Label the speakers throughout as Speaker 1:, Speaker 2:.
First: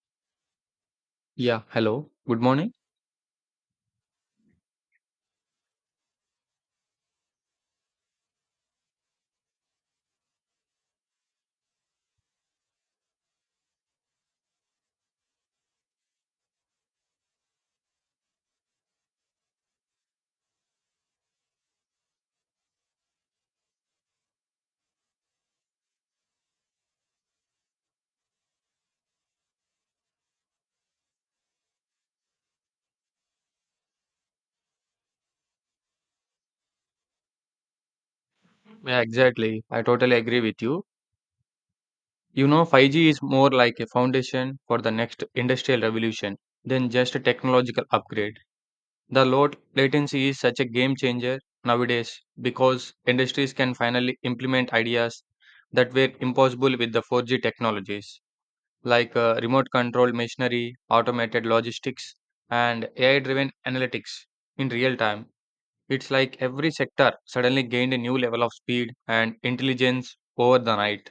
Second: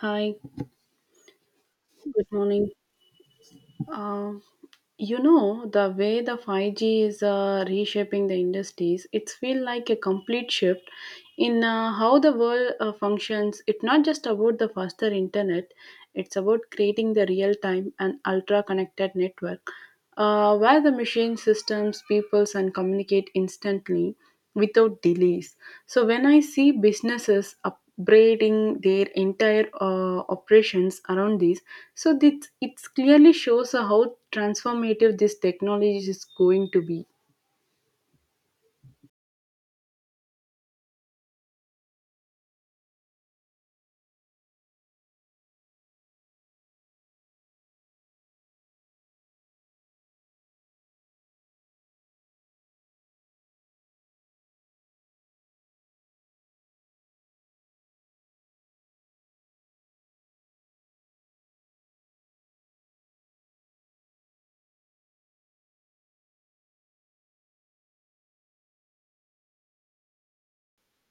Speaker 1: Hi,
Speaker 2: Yeah, hello.
Speaker 1: good
Speaker 2: Good
Speaker 1: morning.
Speaker 2: morning.
Speaker 1: Uh, the way the 5G is reshaping the industries. It's feel like a complete shift in how the world functions. It's not just about the faster internet, it's about creating the real-time and ultra-connected network where the machine systems, peoples, and communicate instantly without delays. So when I see businesses up upgrading their entire operations around this. So this it clearly shows how transformative this technology is going to be.
Speaker 2: Yeah, exactly. I totally agree with you. You know, 5G is more like a foundation for the next industrial revolution than just a technological upgrade. The low latency is such a game changer nowadays because industries can finally implement ideas that were impossible with the 4G technologies, like remote control machinery, automated logistics, and AI driven analytics in real time. It's like every sector suddenly gained a new level of speed and intelligence over the night.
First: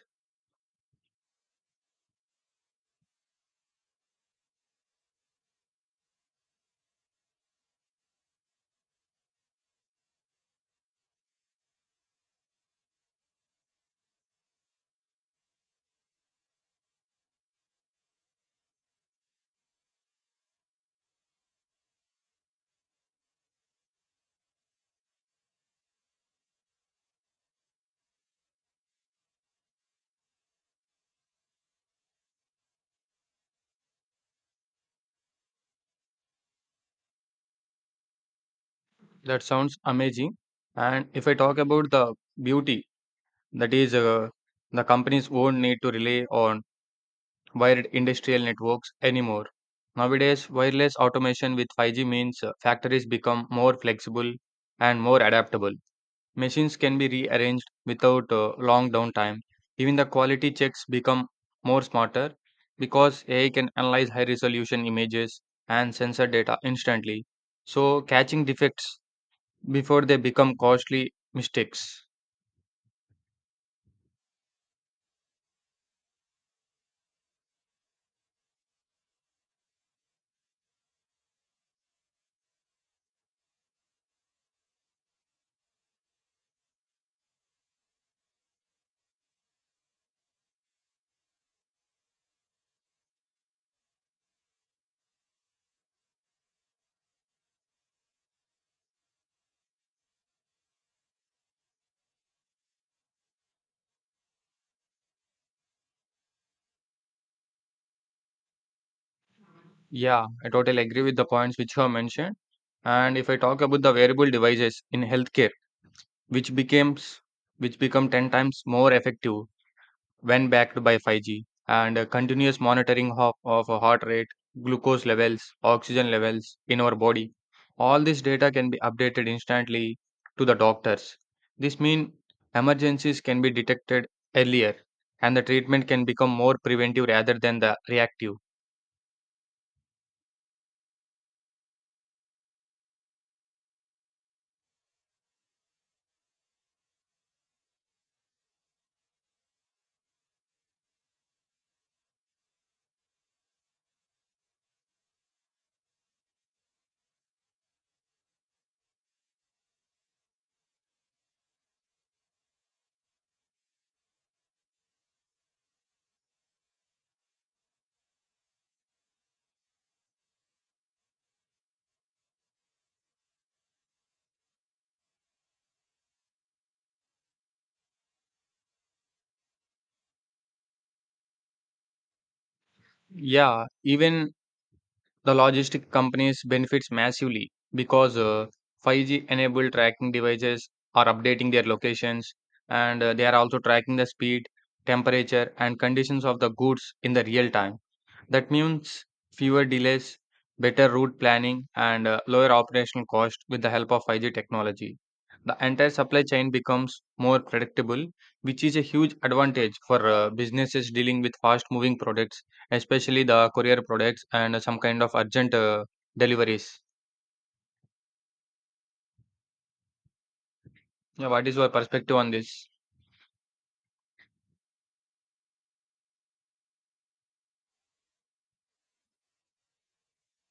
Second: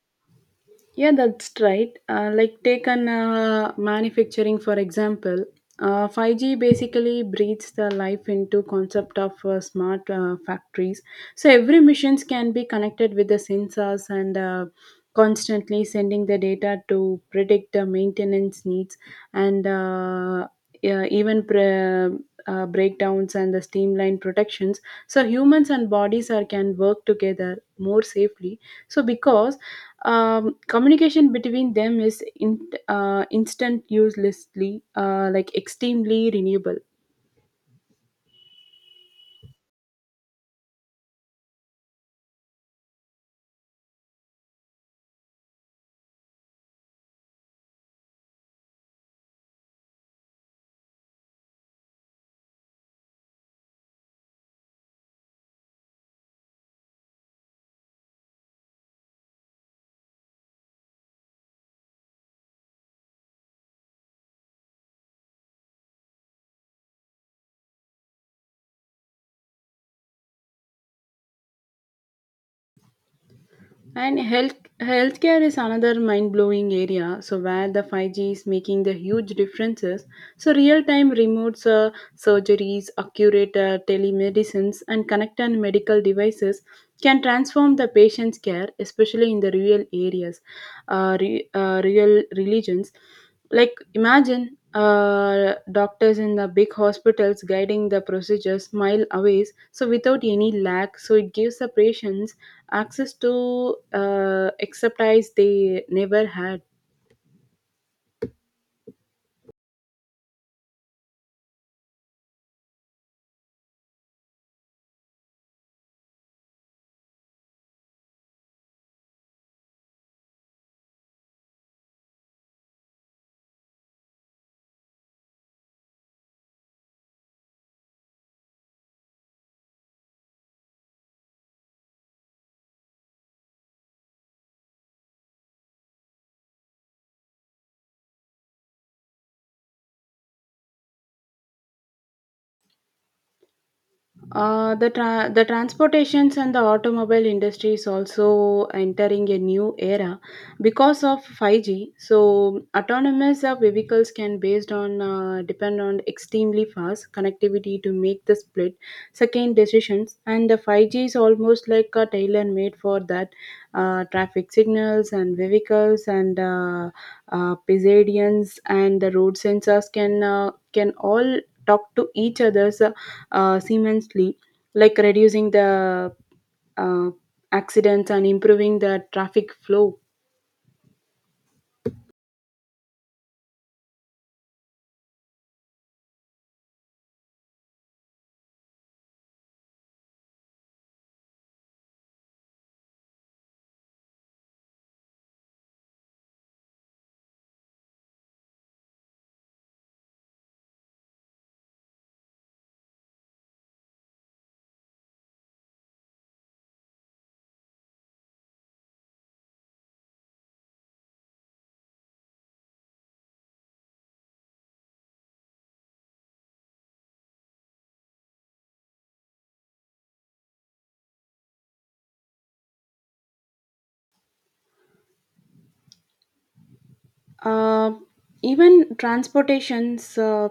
Speaker 1: Yeah, that's right. Like take an manufacturing for example. 5G basically breathes the life into concept of smart factories. So every missions can be connected with the sensors and constantly sending the data to predict the maintenance needs and yeah, even breakdowns and the streamline protections. So humans and bodies are can work together more safely. So because communication between them is in, instant uselessly like extremely renewable.
Speaker 2: That sounds amazing. And if I talk about the beauty, that is, the companies won't need to rely on wired industrial networks anymore. Nowadays, wireless automation with 5G means factories become more flexible and more adaptable. Machines can be rearranged without long downtime. Even the quality checks become more smarter because AI can analyze high resolution images and sensor data instantly, so catching defects before they become costly mistakes.
Speaker 1: And healthcare is another mind-blowing area, so where the 5G is making the huge differences. So real-time remote surgeries, accurate telemedicines, and connected medical devices can transform the patient's care, especially in the rural areas, rural religions. Like imagine doctors in the big hospitals guiding the procedures mile away, so without any lag. So it gives the patients access to expertise they never had.
Speaker 2: Yeah, I totally agree with the points which you have mentioned. And if I talk about the wearable devices in healthcare, which becomes which become 10 times more effective when backed by 5G, and continuous monitoring of a heart rate, glucose levels, oxygen levels in our body. All this data can be updated instantly to the doctors. This means emergencies can be detected earlier and the treatment can become more preventive rather than the reactive.
Speaker 1: The transportations and the automobile industry is also entering a new era because of 5G. So autonomous vehicles can based on depend on extremely fast connectivity to make the split second decisions, and the 5G is almost like a tailor made for that. Traffic signals and vehicles and pedestrians and the road sensors can all talk to each other's seamlessly, like reducing the uh, accidents and improving the traffic flow.
Speaker 2: Yeah, even the logistic companies benefits massively because 5G enabled tracking devices are updating their locations and they are also tracking the speed, temperature and conditions of the goods in the real time. That means fewer delays, better route planning, and lower operational cost with the help of 5G technology. The entire supply chain becomes more predictable, which is a huge advantage for businesses dealing with fast moving products, especially the courier products and some kind of urgent deliveries. Yeah, what is your perspective on this?
Speaker 1: Uh, even transportations, uh,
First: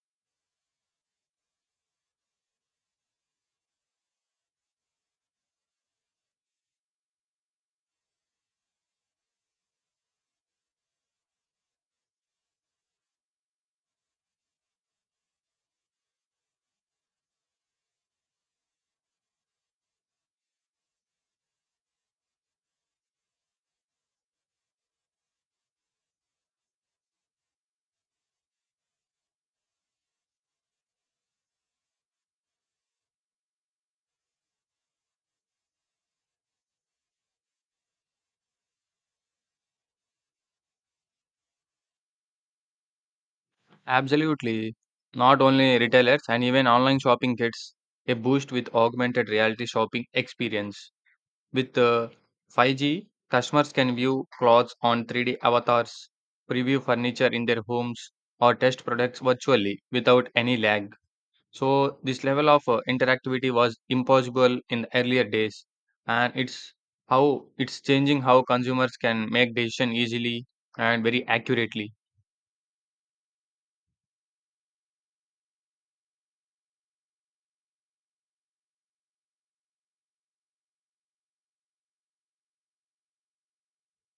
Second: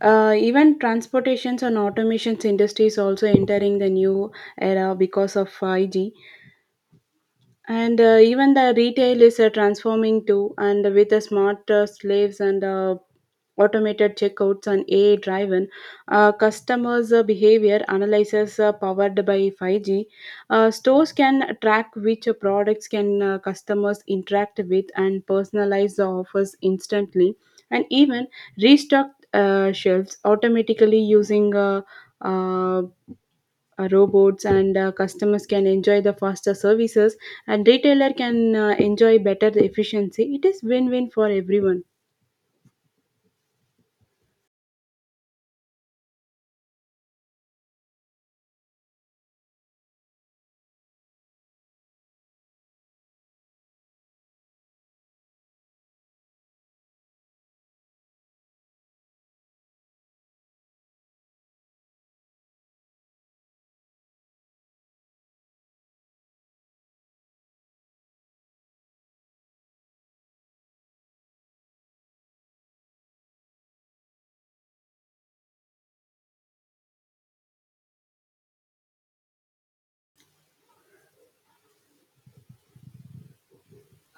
Speaker 1: even transportations and automations industries also entering the new era because of 5G, and even the retail is transforming too, and with the smart slaves and automated checkouts and AI driven customers' behavior analysis powered by 5G. Stores can track which products can customers interact with and personalize the offers instantly, and even restock shelves automatically using uh, robots. And customers can enjoy the faster services, and retailer can enjoy better efficiency. It is win-win for everyone.
Speaker 2: Absolutely. Not only retailers and even online shopping gets a boost with augmented reality shopping experience. With 5G, customers can view clothes on 3D avatars, preview furniture in their homes, or test products virtually without any lag. So this level of interactivity was impossible in the earlier days, and it's changing how consumers can make decision easily and very accurately.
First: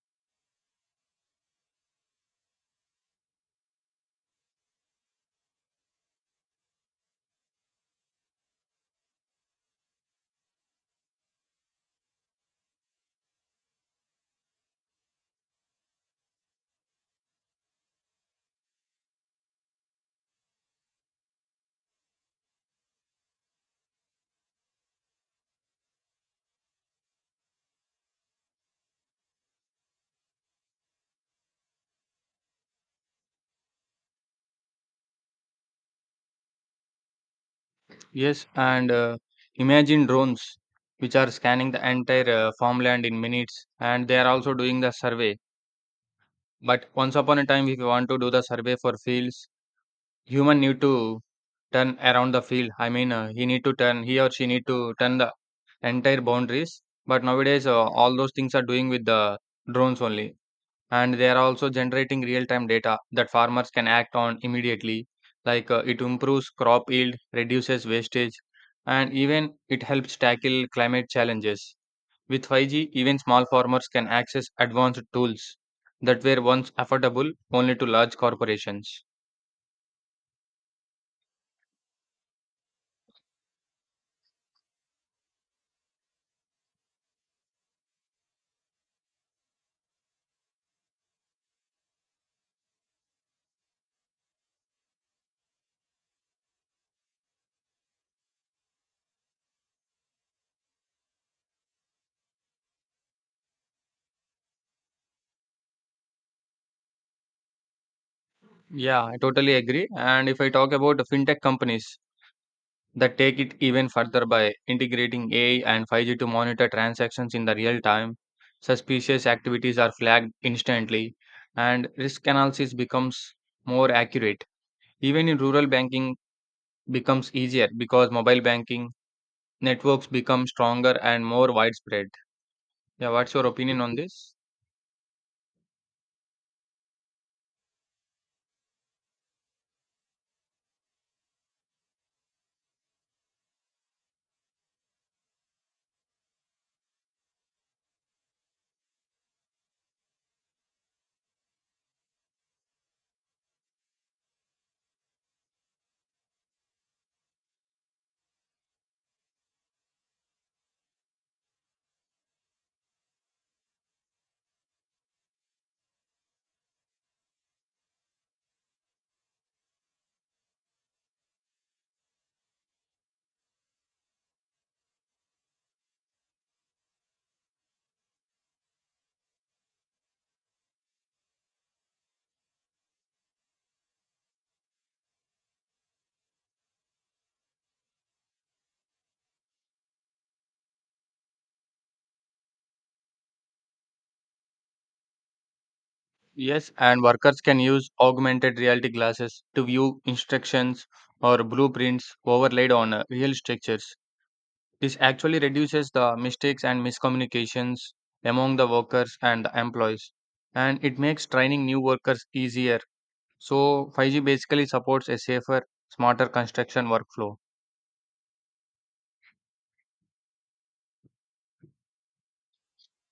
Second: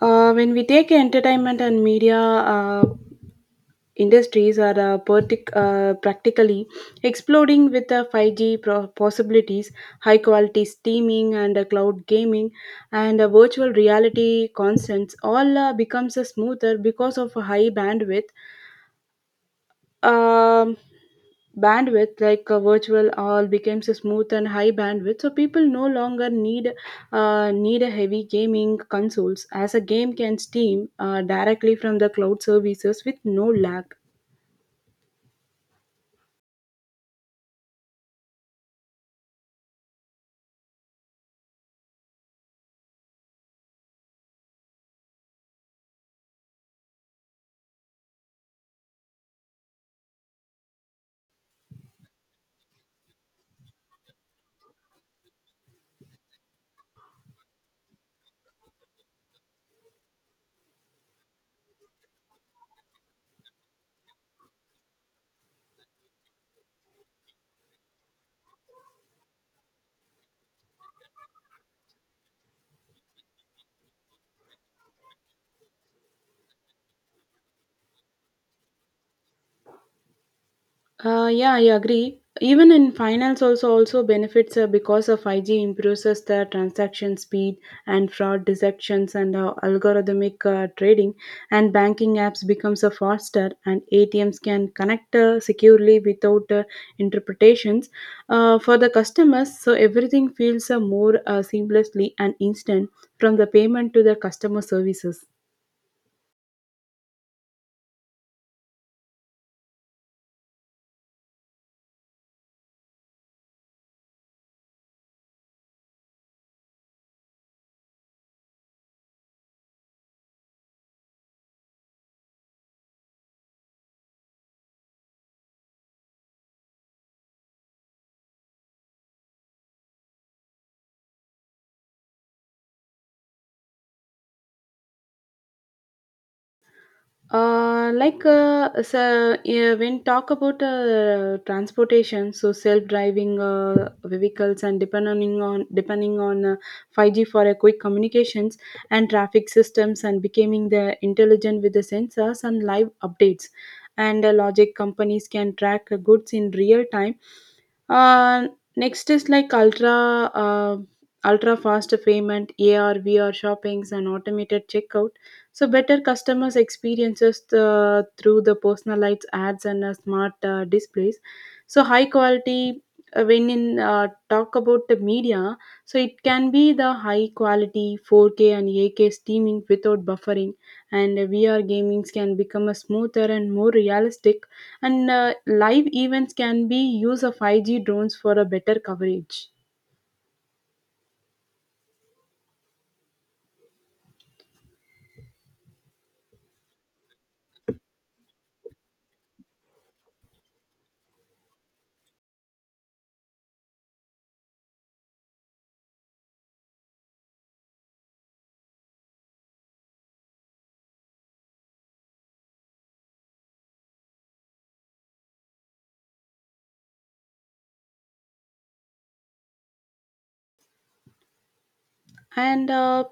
Speaker 1: When we take entertainment and media uh, industries are practically exploding with the 5G possibilities. High quality streaming and cloud gaming and virtual reality constants all becomes smoother because of a high bandwidth um, bandwidth like virtual all becomes a smooth and high bandwidth, so people no longer need a heavy gaming consoles as a game can steam directly from the cloud services with no lag.
Speaker 2: Yes, and imagine drones which are scanning the entire farmland in minutes, and they are also doing the survey. But once upon a time, if you want to do the survey for fields, human need to turn around the field. I mean, he or she need to turn the entire boundaries. But nowadays, all those things are doing with the drones only, and they are also generating real-time data that farmers can act on immediately. Like, it improves crop yield, reduces wastage, and even it helps tackle climate challenges. With 5G, even small farmers can access advanced tools that were once affordable only to large corporations.
Speaker 1: Yeah, I agree. Even in finance, also benefits because of 5G improves us the transaction speed and fraud detections and algorithmic trading, and banking apps becomes a faster and ATMs can connect securely without interpretations for the customers. So everything feels more seamlessly and instant from the payment to the customer services.
Speaker 2: Yeah, I totally agree. And if I talk about the fintech companies that take it even further by integrating AI and 5G to monitor transactions in the real time, suspicious activities are flagged instantly, and risk analysis becomes more accurate. Even in rural banking becomes easier because mobile banking networks become stronger and more widespread. Yeah, what's your opinion on this?
Speaker 1: Like so, yeah, when talk about transportation, so self-driving vehicles and depending on 5G for a quick communications and traffic systems and becoming the intelligent with the sensors and live updates, and logic companies can track goods in real time. Uh, Next is like ultra fast payment, AR, VR shoppings, and automated checkout, so better customers experiences through the personalized ads and smart displays. So high quality when in talk about the media, so it can be the high quality 4K and 8K streaming without buffering, and VR gamings can become a smoother and more realistic, and live events can be use of 5G drones for a better coverage.
Speaker 2: Yes, and workers can use augmented reality glasses to view instructions or blueprints overlaid on real structures. This actually reduces the mistakes and miscommunications among the workers and the employees, and it makes training new workers easier. So 5G basically supports a safer, smarter construction workflow.
Speaker 1: And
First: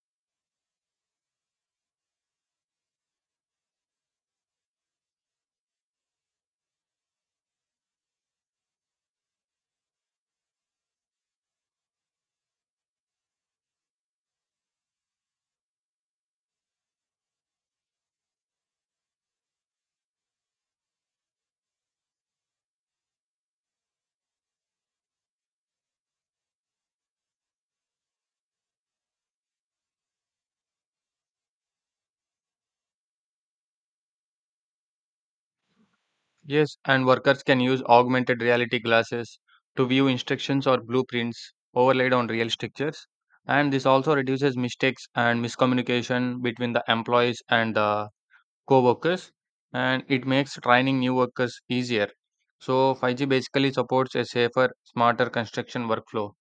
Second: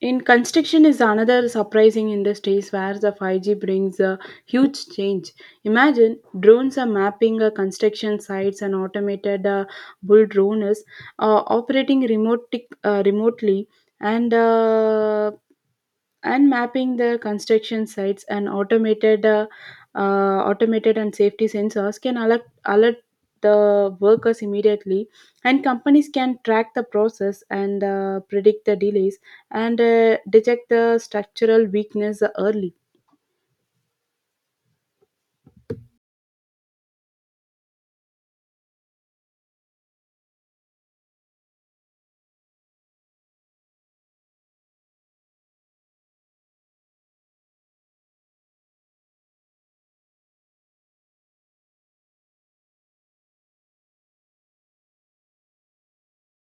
Speaker 1: In construction is another surprising industries where the 5G brings a huge change. Imagine drones are mapping construction sites and automated bull drones operating remotely and mapping the construction sites and automated and safety sensors can alert the workers immediately, and companies can track the process and predict the delays and detect the structural weakness early.
Speaker 2: Yes, and workers can use augmented reality glasses to view instructions or blueprints overlaid on real structures. And this also reduces mistakes and miscommunication between the employees and the co workers. And it makes training new workers easier. So 5G basically supports a safer, smarter construction workflow.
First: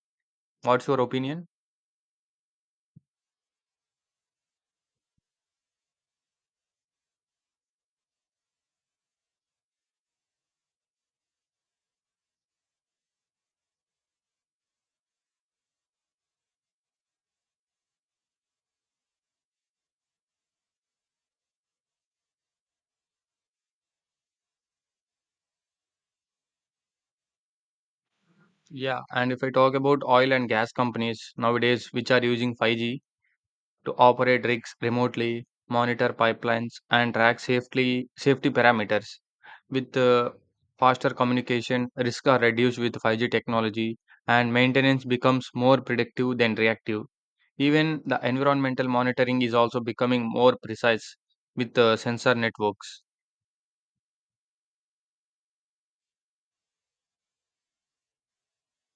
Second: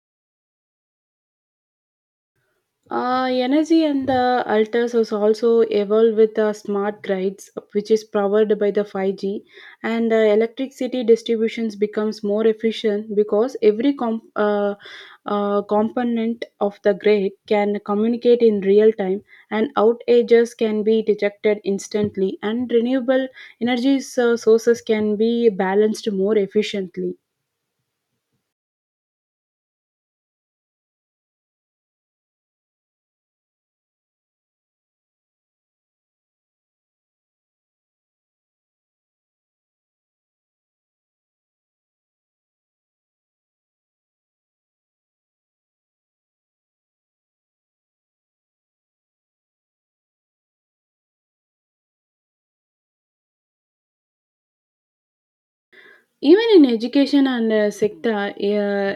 Speaker 2: What's your opinion?
Speaker 1: Energy and the alters was also evolved with the smart grids, which is powered by the 5G, and electricity distributions becomes more efficient because every component of the grid can communicate in real time, and outages can be detected instantly, and renewable energy sources can be balanced more efficiently.
Speaker 2: Yeah, and if I talk about oil and gas companies nowadays which are using 5G to operate rigs remotely, monitor pipelines, and track safely safety parameters. With faster communication, risks are reduced with 5G technology, and maintenance becomes more predictive than reactive. Even the environmental monitoring is also becoming more precise with the sensor networks.
Speaker 1: Even in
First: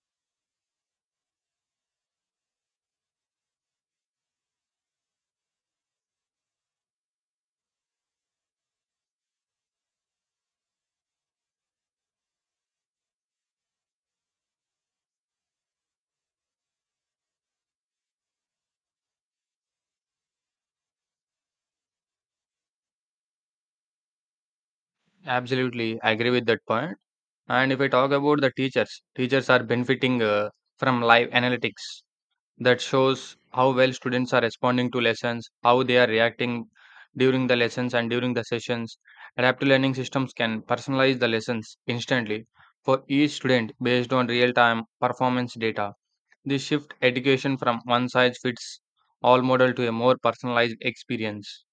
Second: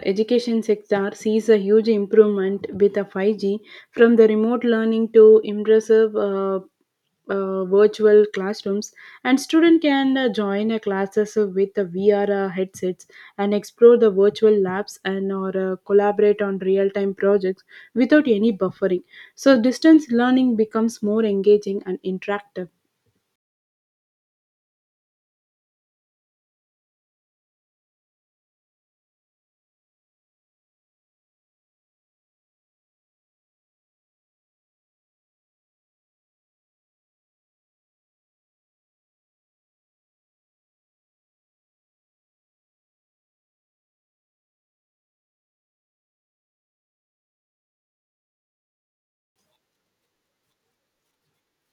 Speaker 1: education sector sees a huge improvement with a 5G from the remote learning to impressive virtual classrooms, and student can join a classes with the VR headsets and explore the virtual labs and or collaborate on real-time projects without any buffering. So distance learning becomes more engaging and interactive.
Speaker 2: Absolutely, I agree with that point. And if I talk about the teachers, teachers are benefiting from live analytics that shows how well students are responding to lessons, how they are reacting during the lessons and during the sessions. Adaptive learning systems can personalize the lessons instantly for each student based on real time performance data. This shift education from one size fits all model to a more personalized experience.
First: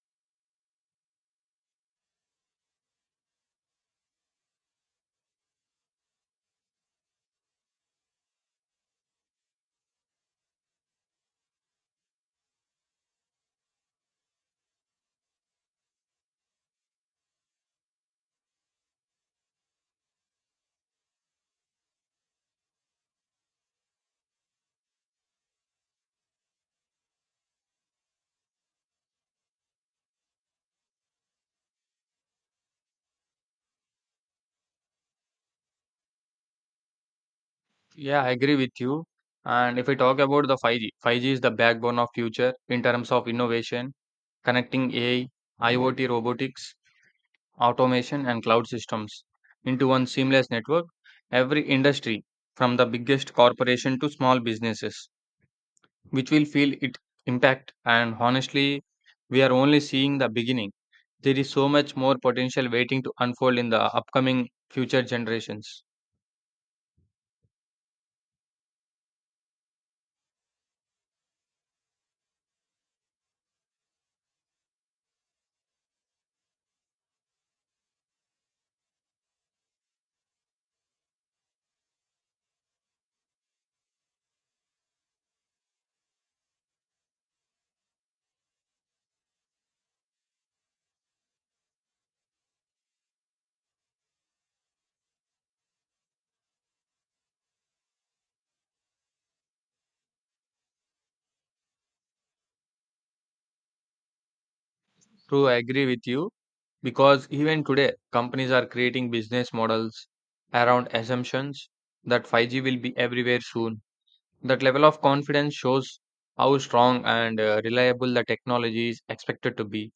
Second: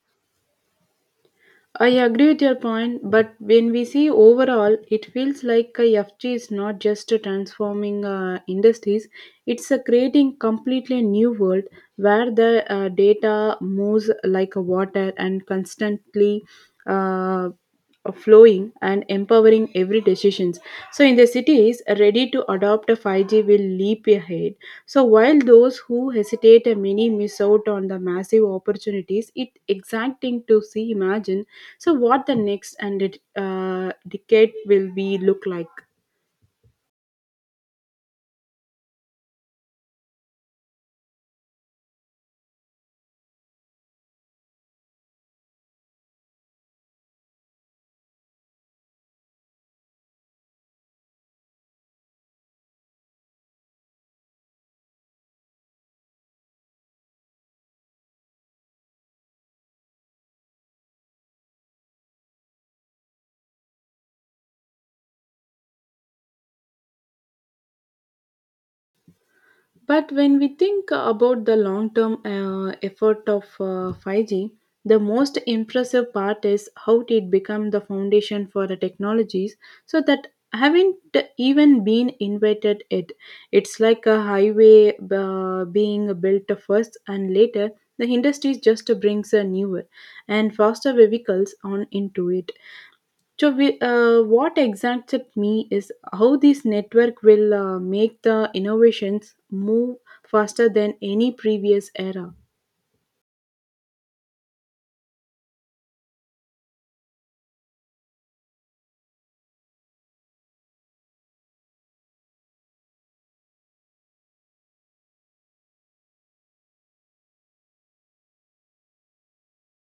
Speaker 1: I agree with your point, but when we see overall, it feels like a F G is not just a transforming industries; it's a creating completely new world where the data moves like a water and constantly uh, flowing and empowering every decisions. So in the cities, ready to adopt a 5G will leap ahead. So while those who hesitate many miss out on the massive opportunities. It's exciting to see. Imagine so, what the next and it, decade will be look like?
Speaker 2: Yeah, I agree with you. And if we talk about the 5G, is the backbone of future in terms of innovation, connecting AI, IoT robotics, automation, and cloud systems into one seamless network. Every industry, from the biggest corporation to small businesses, which will feel it impact. And honestly, we are only seeing the beginning. There is so much more potential waiting to unfold in the upcoming future generations.
Speaker 1: But when we think about the long term effort of 5G, the most impressive part is how it become the foundation for the technologies, so that haven't even been invented it. It's like a highway being built first and later the industry just brings a newer and faster vehicles on into it. So, what excites me is how this network will make the innovations move faster than any previous era.
Speaker 2: True, I agree with you because even today, companies are creating business models around assumptions that 5G will be everywhere soon. That level of confidence shows how strong and reliable the technology is expected to be.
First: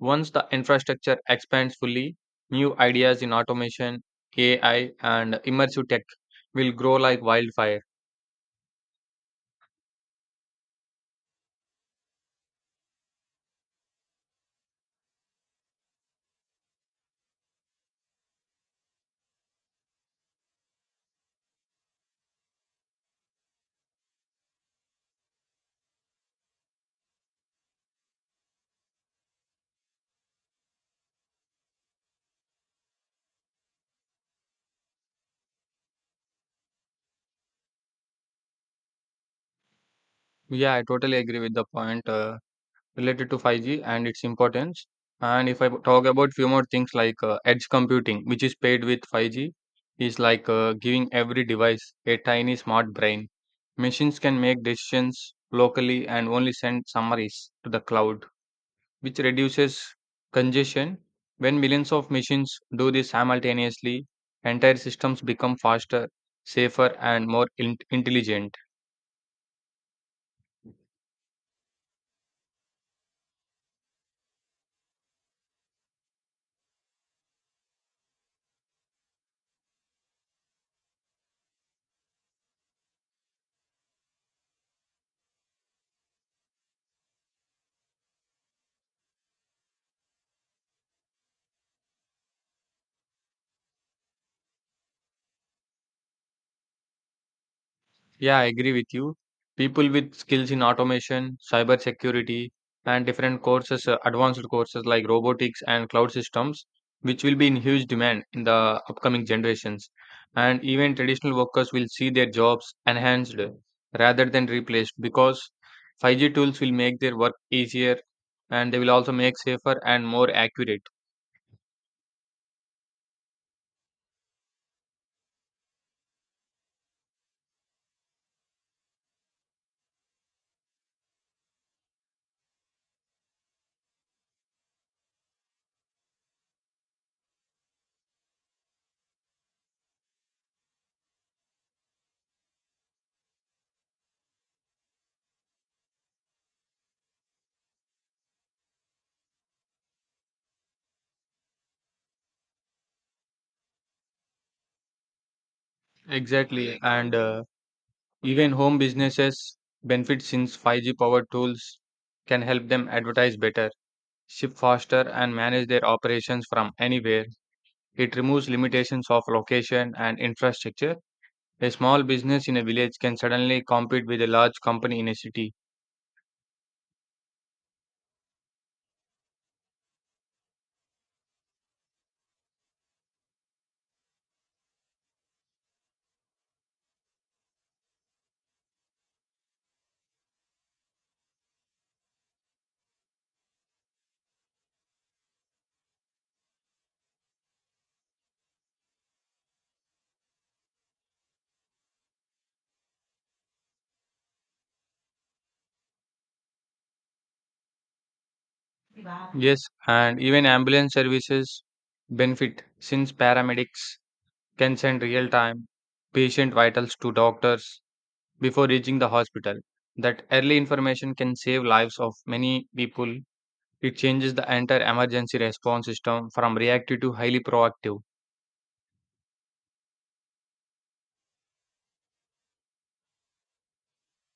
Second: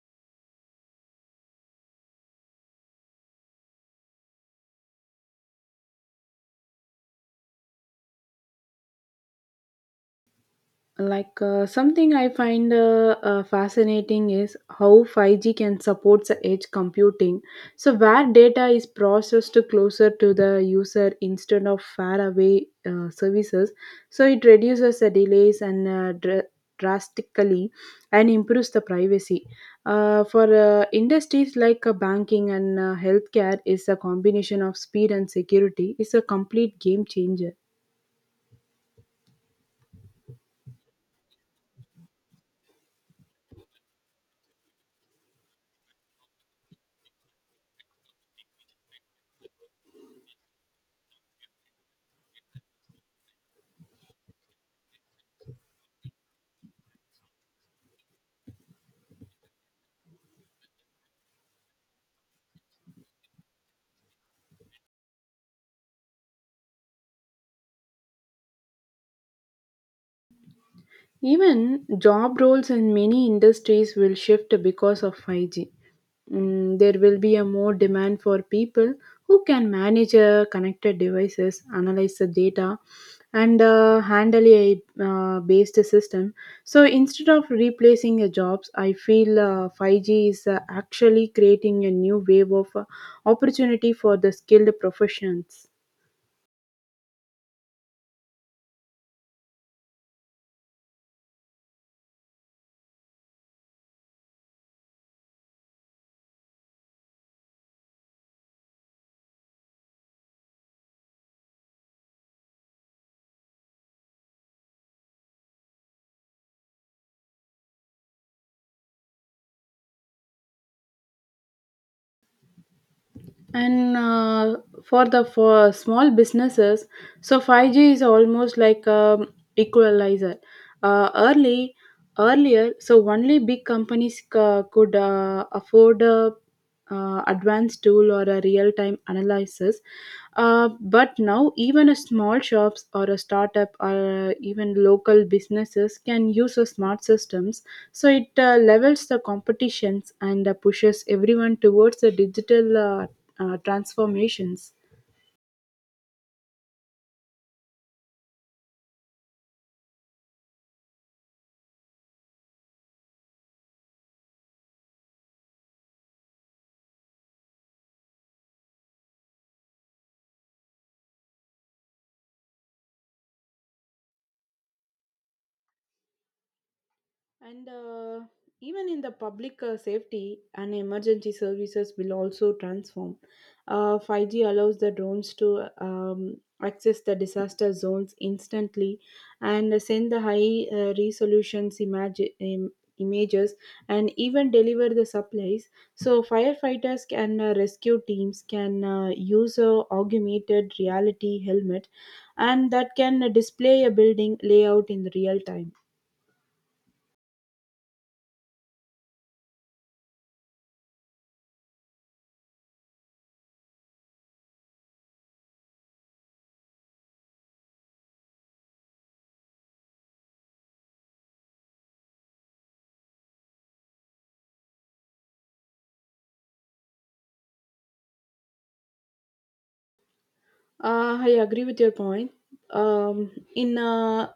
Speaker 2: Once the infrastructure expands fully, new ideas in automation, AI, and immersive tech will grow like wildfire.
Speaker 1: Like something I find fascinating is how 5G can support the edge computing, so where data is processed closer to the user instead of far away services, so it reduces the delays and drastically and improves the privacy for industries like banking and healthcare is a combination of speed and security is a complete game changer.
Speaker 2: Yeah, I totally agree with the point. Related to 5G and its importance. And if I talk about few more things like edge computing, which is paired with 5G, is like giving every device a tiny smart brain. Machines can make decisions locally and only send summaries to the cloud, which reduces congestion. When millions of machines do this simultaneously, entire systems become faster, safer, and more intelligent.
Speaker 1: Even job roles in many industries will shift because of 5G. There will be a more demand for people who can manage connected devices, analyze the data, and handle a based system. So instead of replacing a jobs, I feel 5G is actually creating a new wave of opportunity for the skilled professions.
Speaker 2: Yeah, I agree with you. People with skills in automation, cyber security, and different courses, advanced courses like robotics and cloud systems, which will be in huge demand in the upcoming generations. And even traditional workers will see their jobs enhanced rather than replaced because 5G tools will make their work easier and they will also make safer and more accurate.
Speaker 1: And for the for small businesses, so 5G is almost like a equalizer, early earlier so only big companies could afford a advanced tool or a real time analysis, but now even a small shops or a startup or even local businesses can use a smart systems, so it levels the competitions and pushes everyone towards a digital uh, transformations.
Speaker 2: Exactly. And even home businesses benefit since 5G powered tools can help them advertise better, ship faster, and manage their operations from anywhere. It removes limitations of location and infrastructure. A small business in a village can suddenly compete with a large company in a city.
Speaker 1: And even in the public safety and emergency services will also transform. 5G allows the drones to access the disaster zones instantly and send the high resolutions images and even deliver the supplies. So firefighters and rescue teams can use a augmented reality helmet and that can display a building layout in real time.
Speaker 2: Yes, and even ambulance services benefit since paramedics can send real time patient vitals to doctors before reaching the hospital. That early information can save lives of many people. It changes the entire emergency response system from reactive to highly proactive.
Speaker 1: I agree with your point. In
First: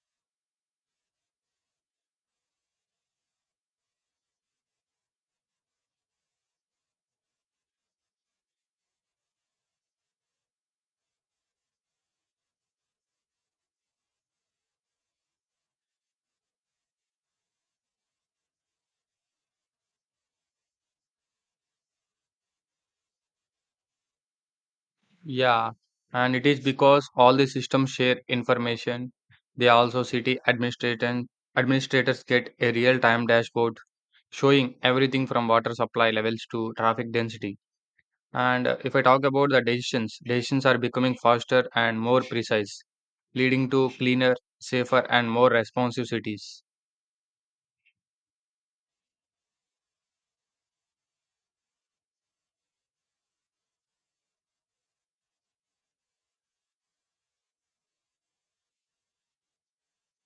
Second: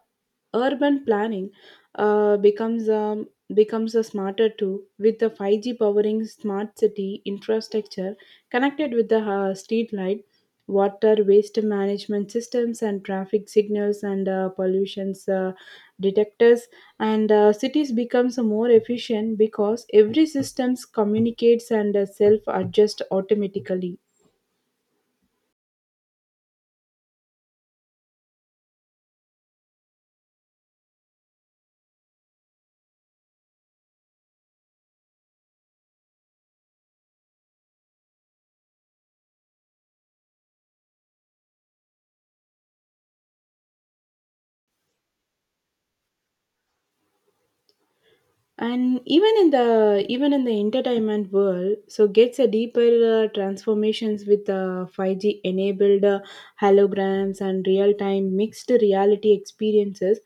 Speaker 1: Urban planning, uh, becomes um, becomes a smarter too with the 5G powering smart city infrastructure connected with the street light, water waste management systems, and traffic signals and pollutions detectors. And cities becomes more efficient because every systems communicates and self adjust automatically.
Speaker 2: Yeah, and it is because all the systems share information. They also city administration administrators get a real-time dashboard showing everything from water supply levels to traffic density. And if I talk about the decisions, are becoming faster and more precise, leading to cleaner, safer, and more responsive cities.
Speaker 1: And even in the entertainment world so gets a deeper transformations with 5G enabled holograms and real time mixed reality experiences,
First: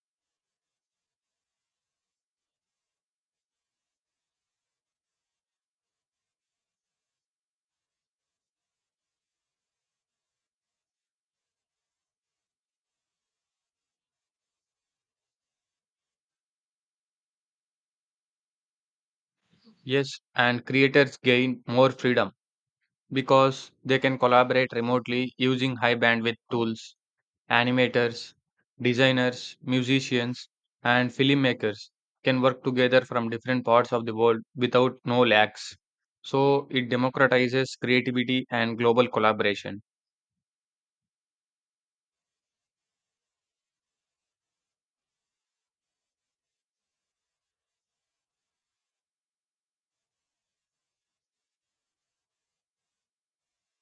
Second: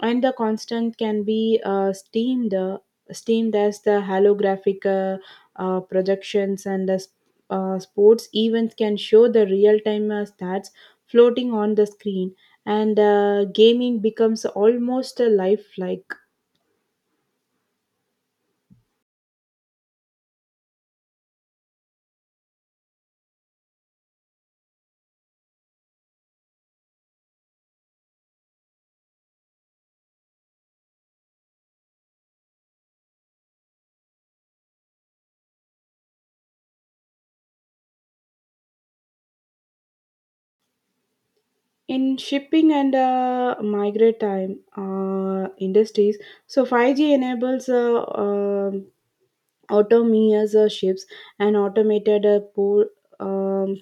Speaker 1: and the constant can be steamed as the holographic projections, and the sports events can show the real time stats floating on the screen, and gaming becomes almost a lifelike.
Speaker 2: Yes, and creators gain more freedom because they can collaborate remotely using high bandwidth tools. Animators, designers, musicians, and filmmakers can work together from different parts of the world without no lags. So it democratizes creativity and global collaboration.
Speaker 1: In shipping and migrate time industries, so 5G enables autonomous ships and automated um,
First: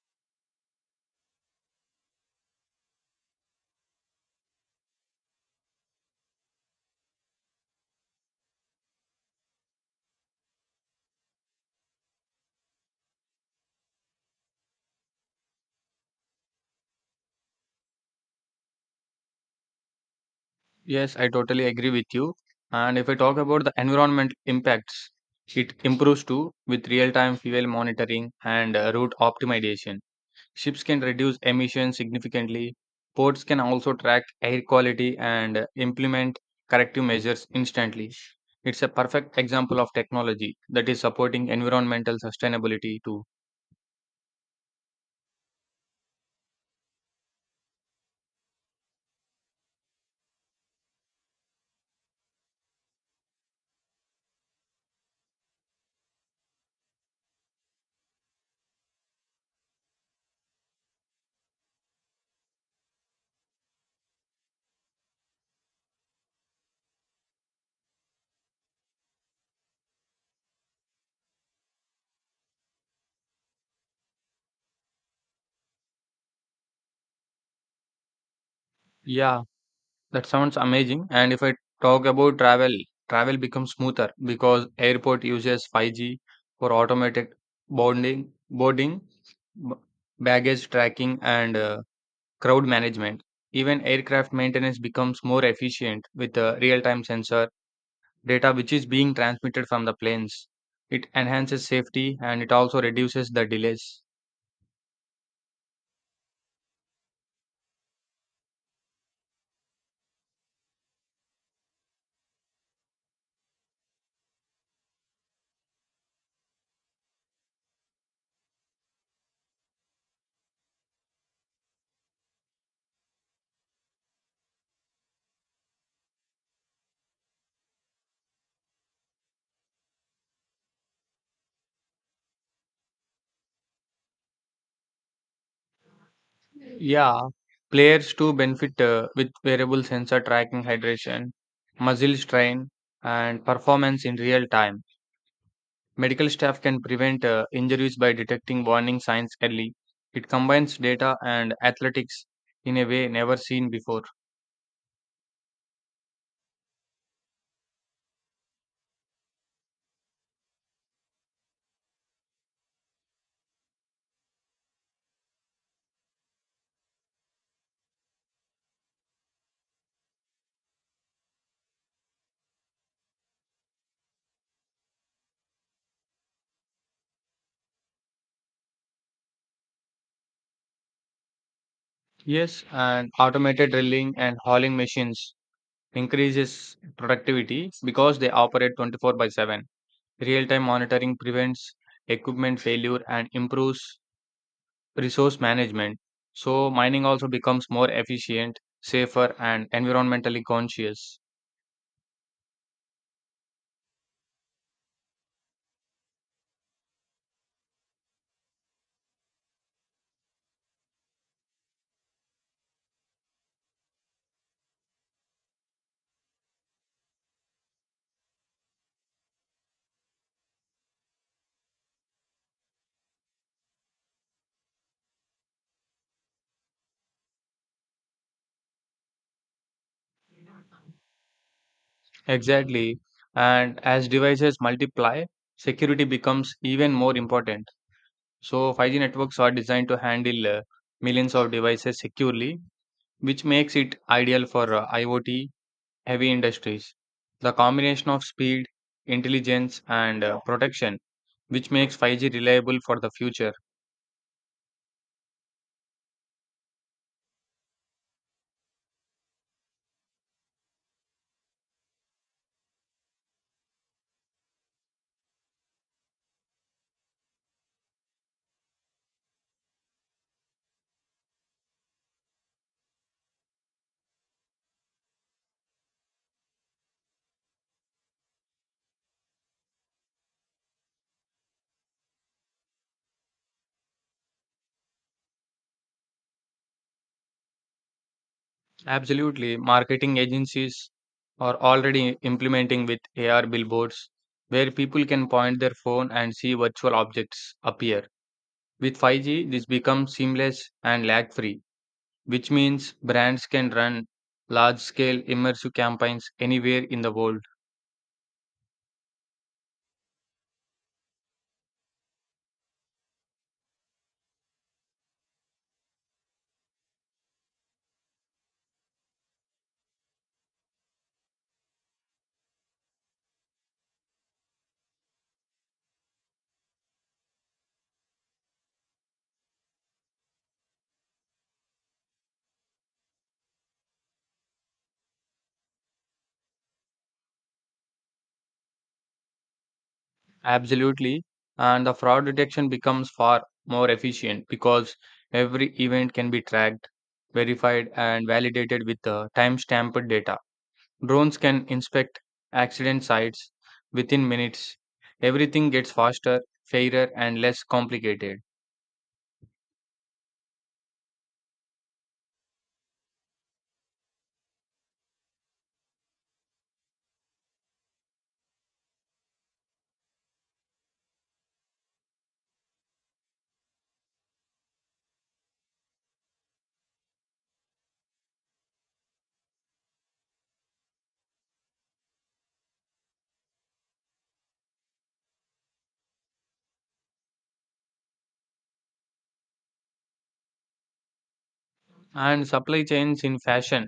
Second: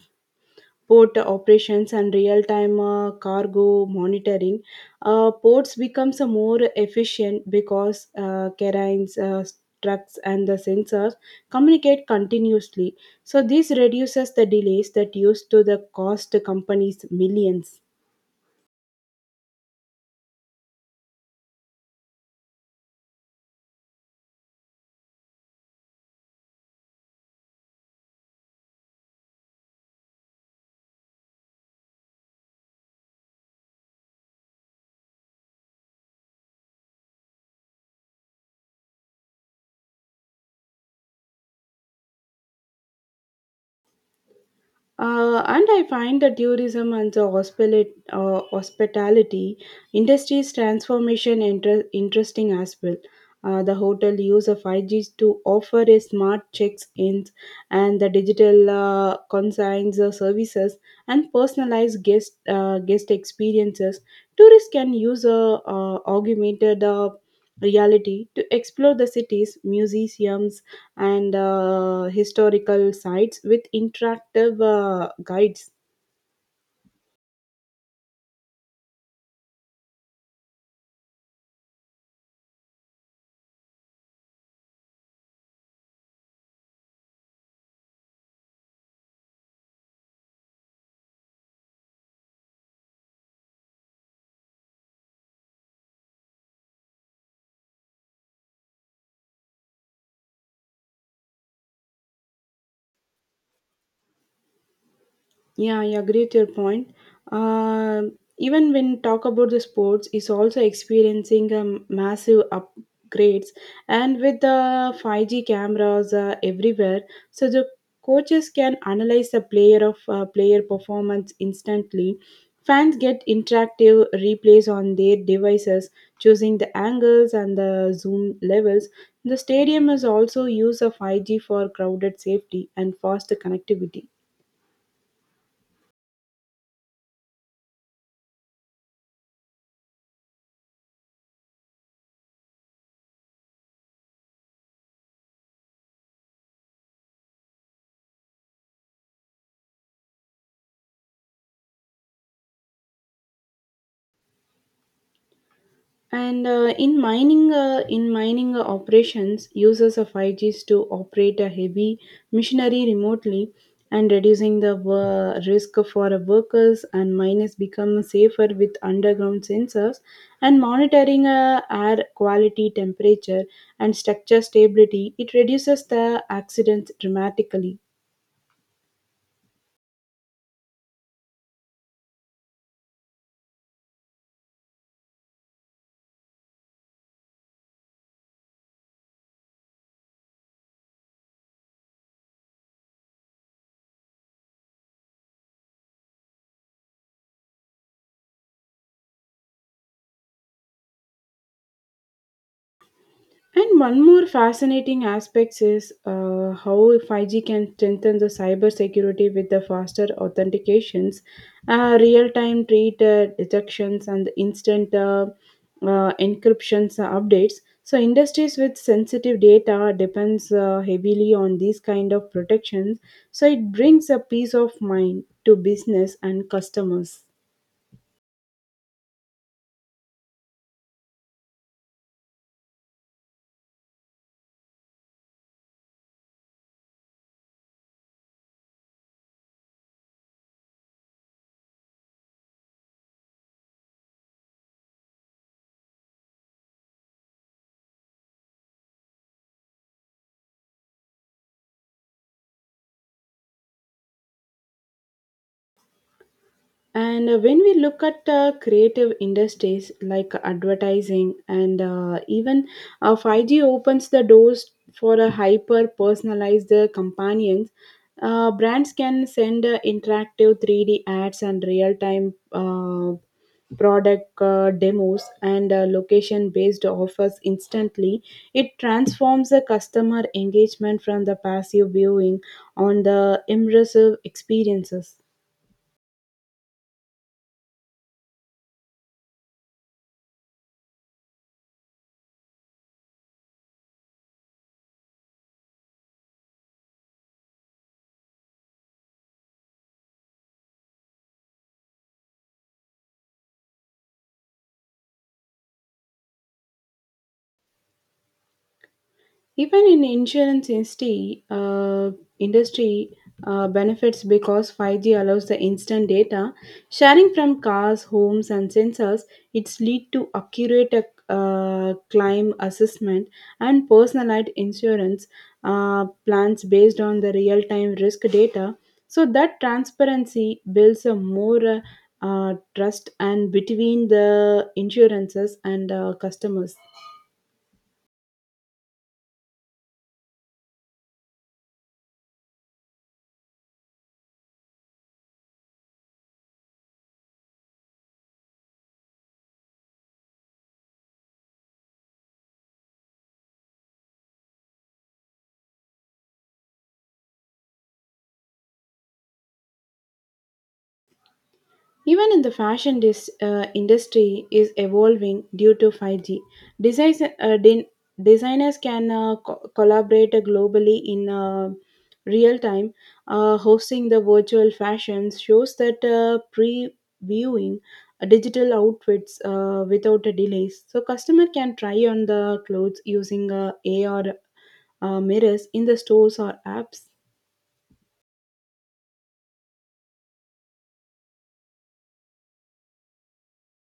Speaker 1: port operations and real-time cargo monitoring. Ports becomes more efficient because carines trucks and the sensors communicate continuously, so this reduces the delays that used to the cost companies millions.
Speaker 2: Yes, I totally agree with you. And if I talk about the environment impacts, it improves too with real time fuel monitoring and route optimization. Ships can reduce emissions significantly. Ports can also track air quality and implement corrective measures instantly. It's a perfect example of technology that is supporting environmental sustainability too.
Speaker 1: And I find the tourism and the hospitality industry's transformation interesting as well. The hotel use of 5G to offer a smart checks-ins and the digital consigns services and personalized guest experiences. Tourists can use a augmented reality to explore the cities, museums, and historical sites with interactive guides.
Speaker 2: Yeah, that sounds amazing. And if I talk about travel, travel becomes smoother because airport uses 5G for automated boarding, boarding, b- baggage tracking, and crowd management. Even aircraft maintenance becomes more efficient with the real time sensor data which is being transmitted from the planes. It enhances safety and it also reduces the delays.
Speaker 1: Yeah, I agree with your point. Uh, Even when talk about the sports, is also experiencing massive upgrades, and with the 5G cameras everywhere, so the coaches can analyze the player performance instantly. Fans get interactive replays on their devices, choosing the angles and the zoom levels. The stadium is also use of 5G for crowded safety and faster connectivity.
Speaker 2: Yeah, players too benefit with wearable sensor tracking hydration, muscle strain, and performance in real time. Medical staff can prevent injuries by detecting warning signs early. It combines data and athletics in a way never seen before.
Speaker 1: In mining operations, users of 5Gs to operate a heavy machinery remotely and reducing the risk for workers, and miners become safer with underground sensors and monitoring air quality, temperature, and structure stability. It reduces the accidents dramatically.
Speaker 2: Yes, and automated drilling and hauling machines increases productivity because they operate 24 by 7. Real-time monitoring prevents equipment failure and improves resource management. So mining also becomes more efficient, safer, and environmentally conscious.
Speaker 1: And one more fascinating aspect is how 5G can strengthen the cybersecurity with the faster authentications, real-time treat detections, and instant encryptions updates. So industries with sensitive data depends heavily on these kind of protections. So it brings a peace of mind to business and customers.
Speaker 2: Exactly. And as devices multiply, security becomes even more important. So 5G networks are designed to handle millions of devices securely which makes it ideal for IoT heavy industries. The combination of speed, intelligence, and protection, which makes 5G reliable for the future.
Speaker 1: And when we look at creative industries like advertising and even 5G opens the doors for a hyper personalized companions, brands can send interactive 3D ads and real time product demos and location based offers instantly. It transforms the customer engagement from the passive viewing on the immersive experiences.
Speaker 2: Absolutely, marketing agencies are already implementing with AR billboards where people can point their phone and see virtual objects appear. With 5G, this becomes seamless and lag free, which means brands can run large scale immersive campaigns anywhere in the world.
Speaker 1: Even in insurance industry benefits because 5G allows the instant data sharing from cars, homes, and sensors. It's lead to accurate climb assessment and personalized insurance plans based on the real-time risk data. So that transparency builds a more trust and between the insurances and customers.
Speaker 2: Absolutely. And the fraud detection becomes far more efficient because every event can be tracked, verified, and validated with the timestamped data. Drones can inspect accident sites within minutes. Everything gets faster, fairer, and less complicated.
Speaker 1: Even in the fashion industry is evolving due to 5G. Designs, uh, din- designers can collaborate globally in real time. Hosting the virtual fashions shows that previewing digital outfits without a delays. So customer can try on the clothes using AR mirrors in the stores or apps.
Speaker 2: And supply chains in fashion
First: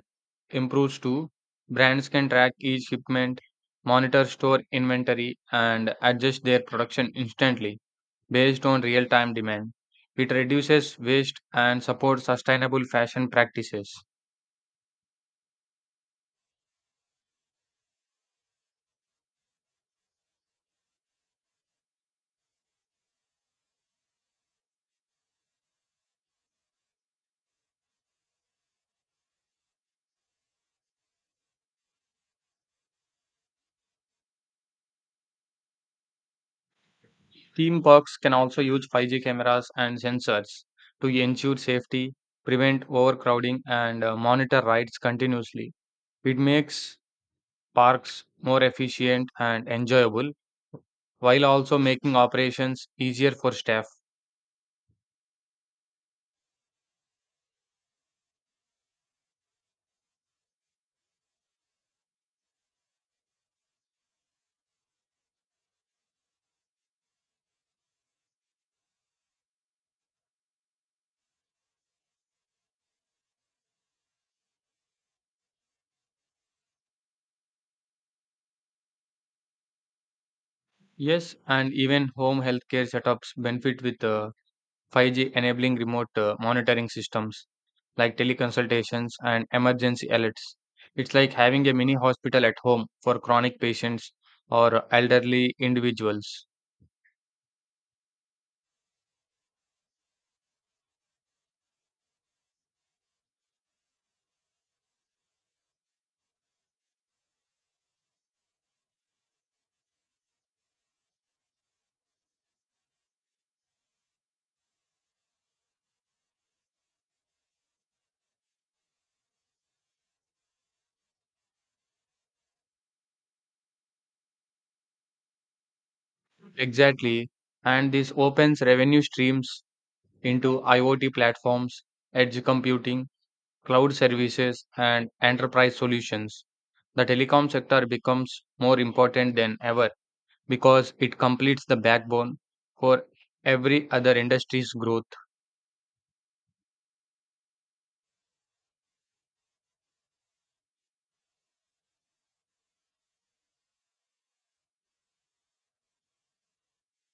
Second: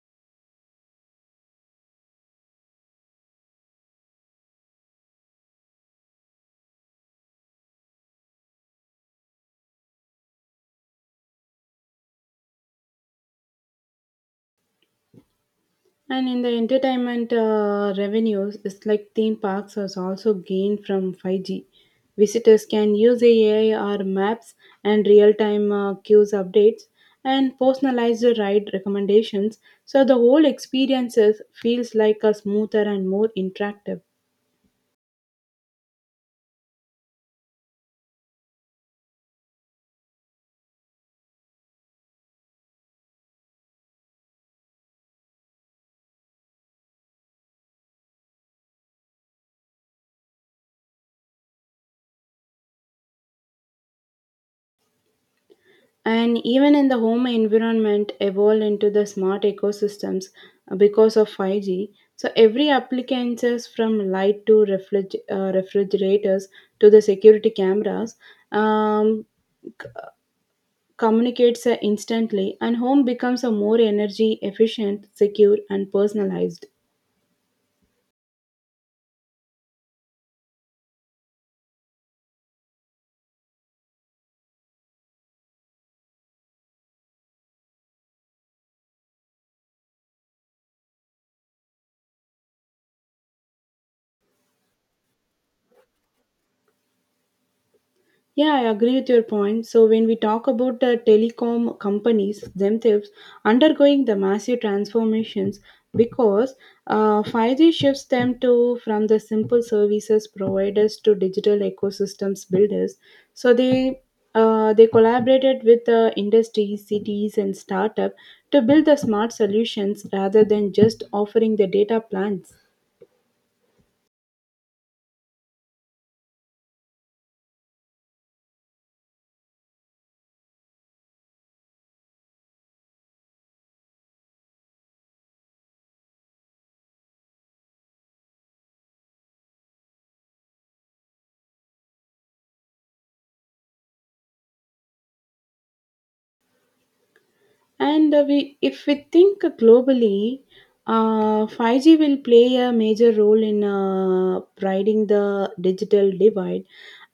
Speaker 2: improves too. Brands can track each shipment, monitor store inventory, and adjust their production instantly based on real time demand. It reduces waste and supports sustainable fashion practices.
Speaker 1: And in the entertainment revenues, it's like theme parks has also gained from 5G. Visitors can use AI or maps and real-time queues updates and personalized ride recommendations, so the whole experiences feels like a smoother and more interactive.
Speaker 2: Theme parks can also use 5G cameras and sensors to ensure safety, prevent overcrowding, and monitor rides continuously. It makes parks more efficient and enjoyable while also making operations easier for staff.
Speaker 1: And even in the home environment evolve into the smart ecosystems because of 5g, so every appliances from light to refrigerators to the security cameras um, communicates instantly, and home becomes a more energy efficient secure and personalized.
Speaker 2: Yes, and even home healthcare setups benefit with 5G enabling remote monitoring systems like teleconsultations and emergency alerts. It's like having a mini hospital at home for chronic patients or elderly individuals.
Speaker 1: Yeah, I agree with your point. So, when we talk about the telecom companies themselves undergoing the massive transformations, because 5G shifts them to from the simple services providers to digital ecosystems builders. So they collaborated with the industries, cities, and startup to build the smart solutions rather than just offering the data plans.
Speaker 2: Exactly. And this opens revenue streams into IoT platforms, edge computing, cloud services, and enterprise solutions. The telecom sector becomes more important than ever because it completes the backbone for every other industry's growth.
Speaker 1: And if we think globally, 5G will play a major role in riding the digital divide.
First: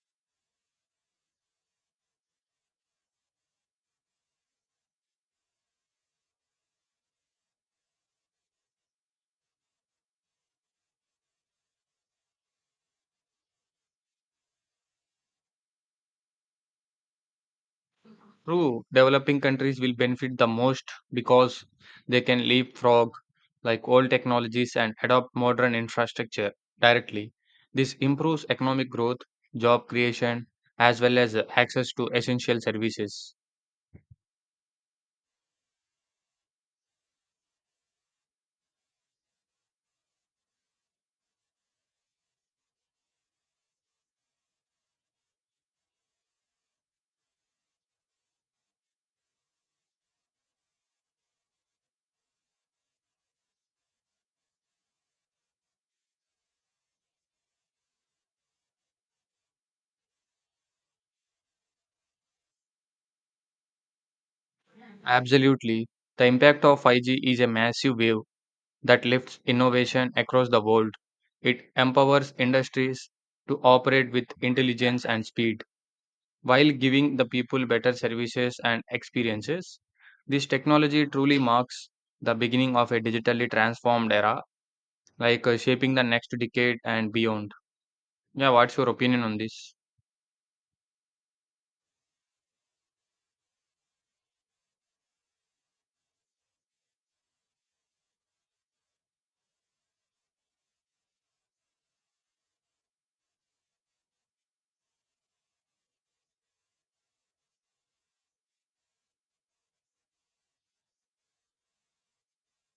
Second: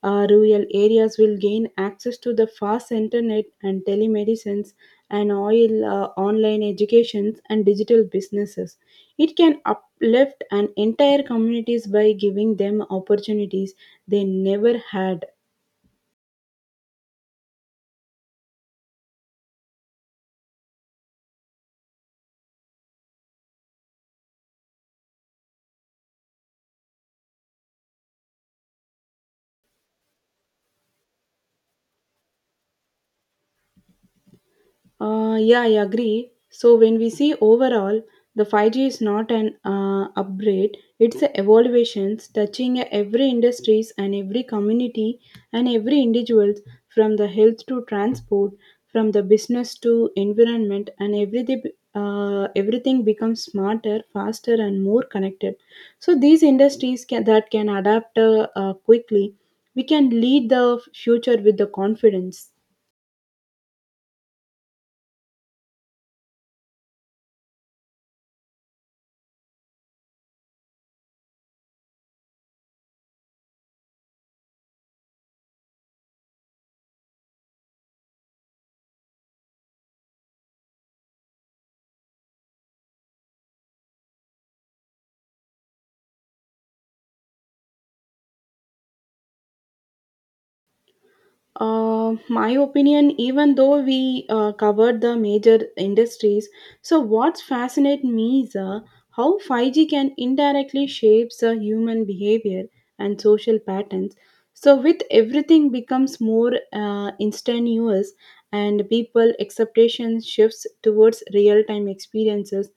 Speaker 1: Rural areas will gain access to the fast internet and telemedicines and online educations and digital businesses. It can uplift an entire communities by giving them opportunities they never had.
Speaker 2: True, developing countries will benefit the most because they can leapfrog like old technologies and adopt modern infrastructure directly. This improves economic growth, job creation, as well as access to essential services.
Speaker 1: Yeah, I agree. So when we see overall, the 5G is not an upgrade; it's a evaluations touching every industries and every community and every individuals, from the health to transport, from the business to environment, and everything becomes smarter, faster, and more connected. So these industries that can adapt quickly, we can lead the future with the confidence.
Speaker 2: Absolutely. The impact of 5G is a massive wave that lifts innovation across the world. It empowers industries to operate with intelligence and speed, while giving the people better services and experiences. This technology truly marks the beginning of a digitally transformed era, like shaping the next decade and beyond. Yeah, what's your opinion on this?
Speaker 1: My opinion, even though we covered the major industries, so what's fascinates me is how 5G can indirectly shapes human behavior and social patterns. So with everything becomes more instantaneous and people expectations shifts towards real-time experiences.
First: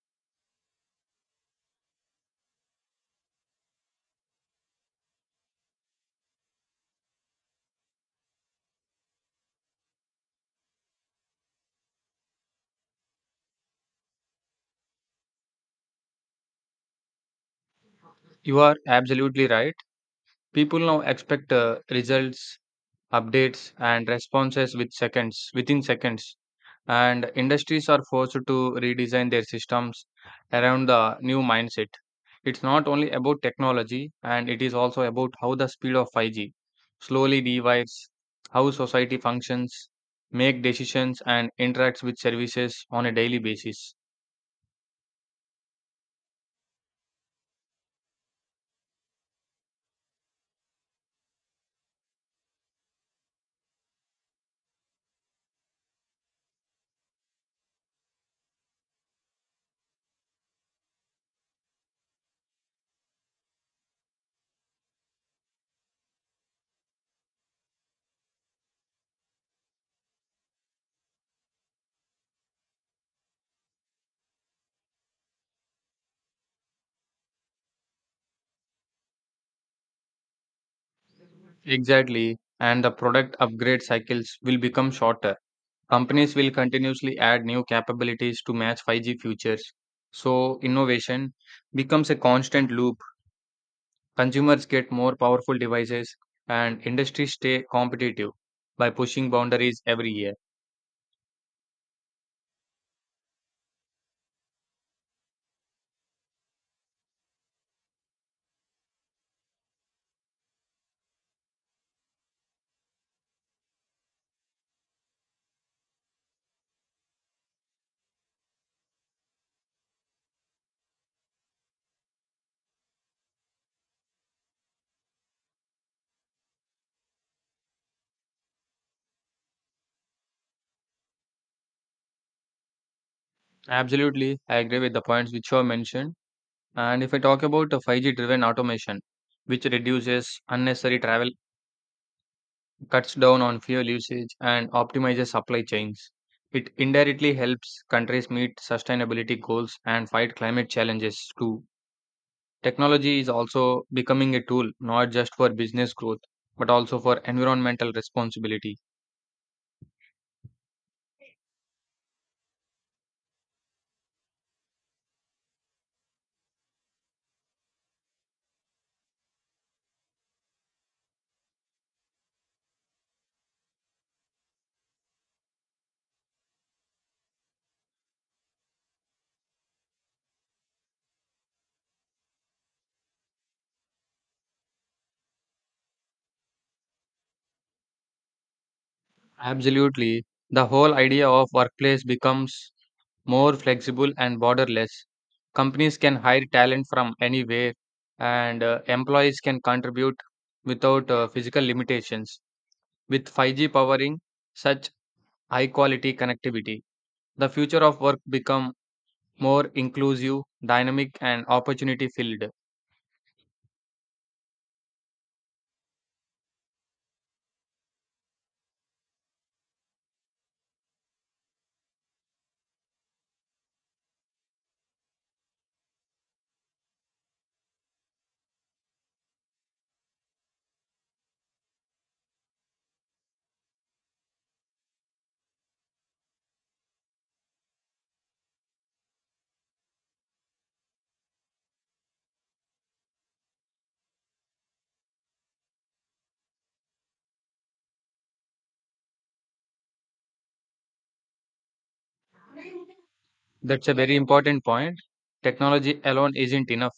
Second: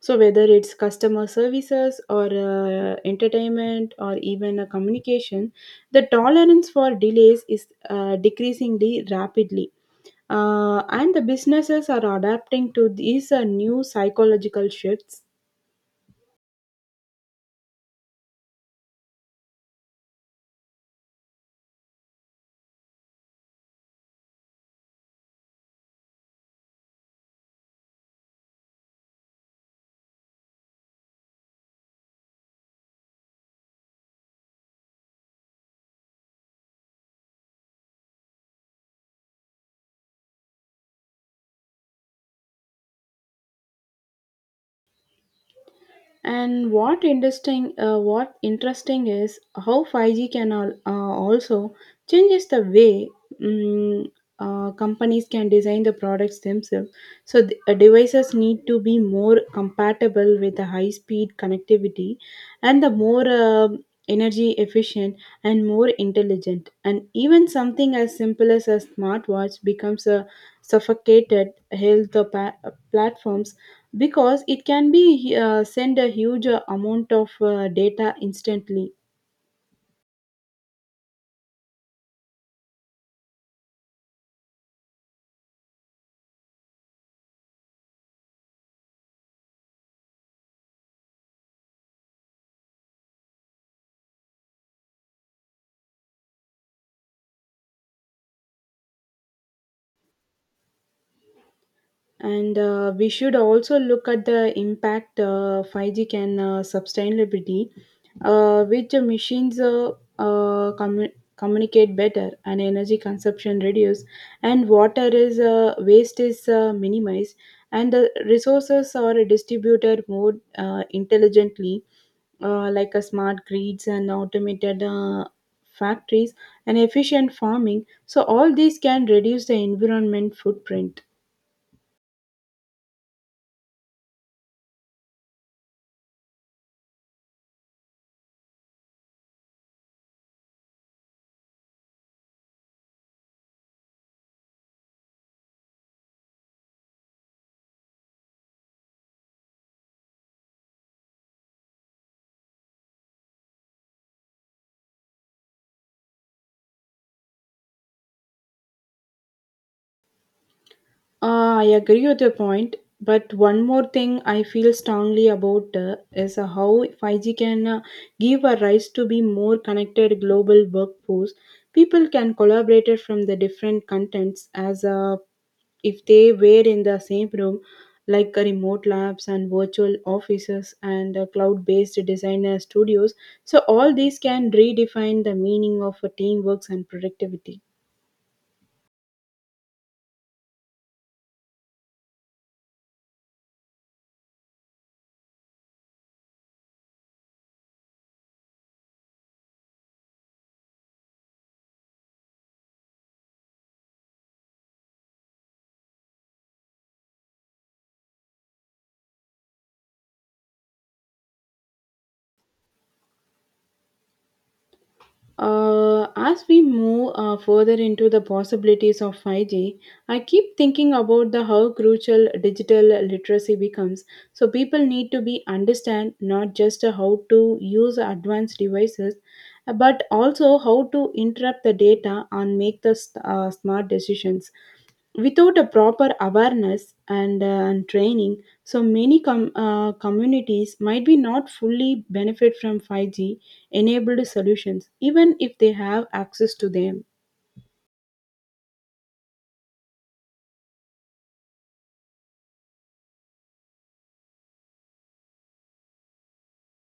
Speaker 1: So whether it's customer services or entertainment or even a communication, the tolerance for delays is decreasingly rapidly, and the businesses are adapting to these new psychological shifts.
Speaker 2: You are absolutely right. People now expect results, updates, and responses with seconds, within seconds, and industries are forced to redesign their systems around the new mindset. It's not only about technology, and it is also about how the speed of 5G slowly divides how society functions, make decisions, and interacts with services on a daily basis.
Speaker 1: And what interesting is how 5G can also changes the way mm companies can design the products themselves. So the, devices need to be more compatible with the high-speed connectivity and the more energy efficient and more intelligent. And even something as simple as a smartwatch becomes a suffocated health platforms because it can be send a huge amount of data instantly.
Speaker 2: Exactly, and the product upgrade cycles will become shorter. Companies will continuously add new capabilities to match 5G futures. So, innovation becomes a constant loop. Consumers get more powerful devices and industries stay competitive by pushing boundaries every year.
Speaker 1: And we should also look at the impact 5g can sustainability which the machines communicate better and energy consumption reduce and water is waste is minimized and the resources are distributed more intelligently, like a smart grids and automated factories and efficient farming, so all these can reduce the environment footprint.
Speaker 2: Absolutely, I agree with the points which you have mentioned. And if I talk about a 5G driven automation, which reduces unnecessary travel, cuts down on fuel usage, and optimizes supply chains, it indirectly helps countries meet sustainability goals and fight climate challenges too. Technology is also becoming a tool not just for business growth but also for environmental responsibility.
Speaker 1: Ah, I agree with your point, but one more thing I feel strongly about is how 5G can give a rise to be more connected global workforce. People can collaborate from the different contents as if they were in the same room, like remote labs and virtual offices and cloud-based designer studios. So all these can redefine the meaning of teamwork and productivity.
Speaker 2: Absolutely. The whole idea of workplace becomes more flexible and borderless. Companies can hire talent from anywhere, and employees can contribute without physical limitations. With 5G powering such high quality connectivity, the future of work become more inclusive, dynamic, and opportunity filled.
Speaker 1: As we move further into the possibilities of 5G, I keep thinking about the how crucial digital literacy becomes. So people need to be understand not just how to use advanced devices, but also how to interrupt the data and make the smart decisions without a proper awareness and training, so many communities might be not fully benefit from 5g enabled solutions even if they have access to them.
Speaker 2: That's a very important point. Technology alone isn't enough.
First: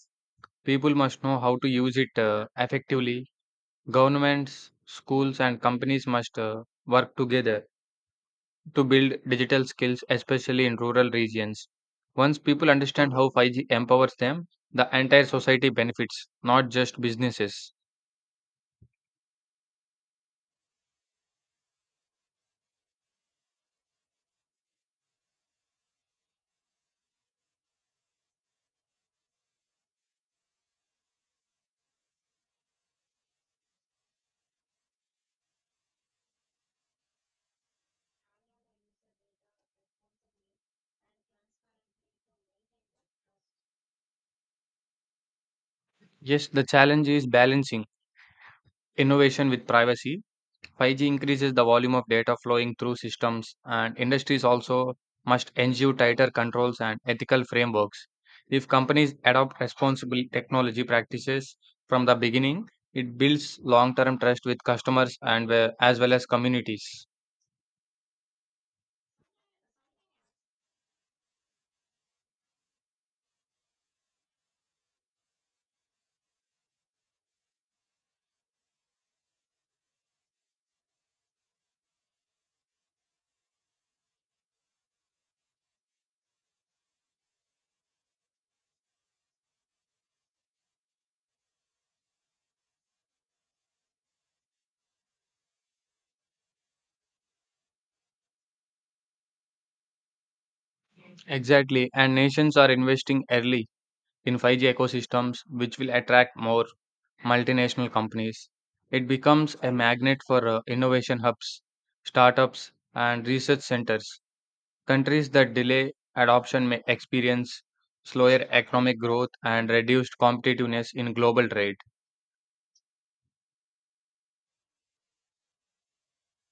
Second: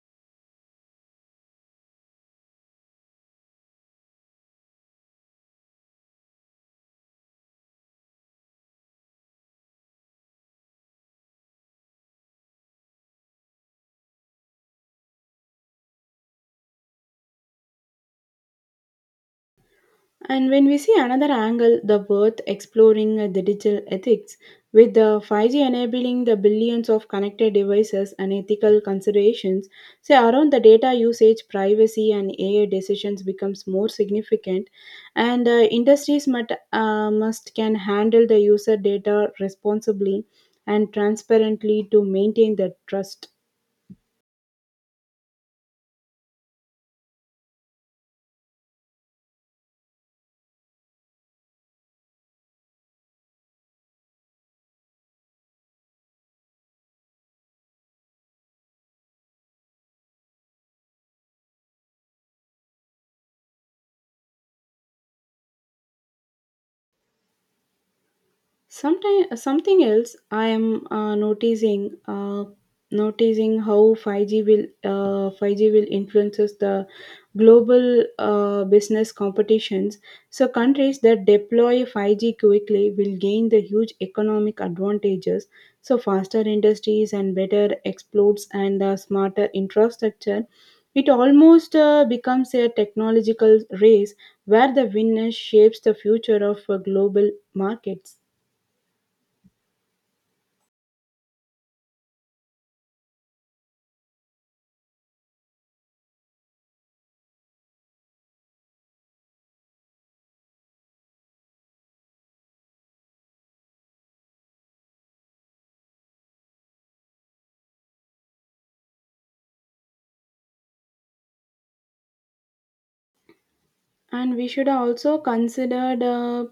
Speaker 2: People must know how to use it effectively. Governments, schools, and companies must work together to build digital skills, especially in rural regions. Once people understand how 5G empowers them, the entire society benefits, not just businesses.
Speaker 1: And when we see another angle, the worth exploring the digital ethics, with the 5G enabling the billions of connected devices and ethical considerations, say around the data usage, privacy, and AI decisions becomes more significant, and industries must can handle the user data responsibly and transparently to maintain the trust.
Speaker 2: Yes, the challenge is balancing innovation with privacy. 5G increases the volume of data flowing through systems, and industries also must ensure tighter controls and ethical frameworks. If companies adopt responsible technology practices from the beginning, it builds long term trust with customers and as well as communities.
Speaker 1: Sometimes something else I am noticing how 5G will influences the global business competitions. So countries that deploy 5G quickly will gain the huge economic advantages. So faster industries and better exports and smarter infrastructure. It almost becomes a technological race where the winner shapes the future of global markets.
Speaker 2: Exactly, and nations are investing early in 5G ecosystems, which will attract more multinational companies. It becomes a magnet for innovation hubs, startups, and research centers. Countries that delay adoption may experience slower economic growth and reduced competitiveness in global trade.
Speaker 1: And we should also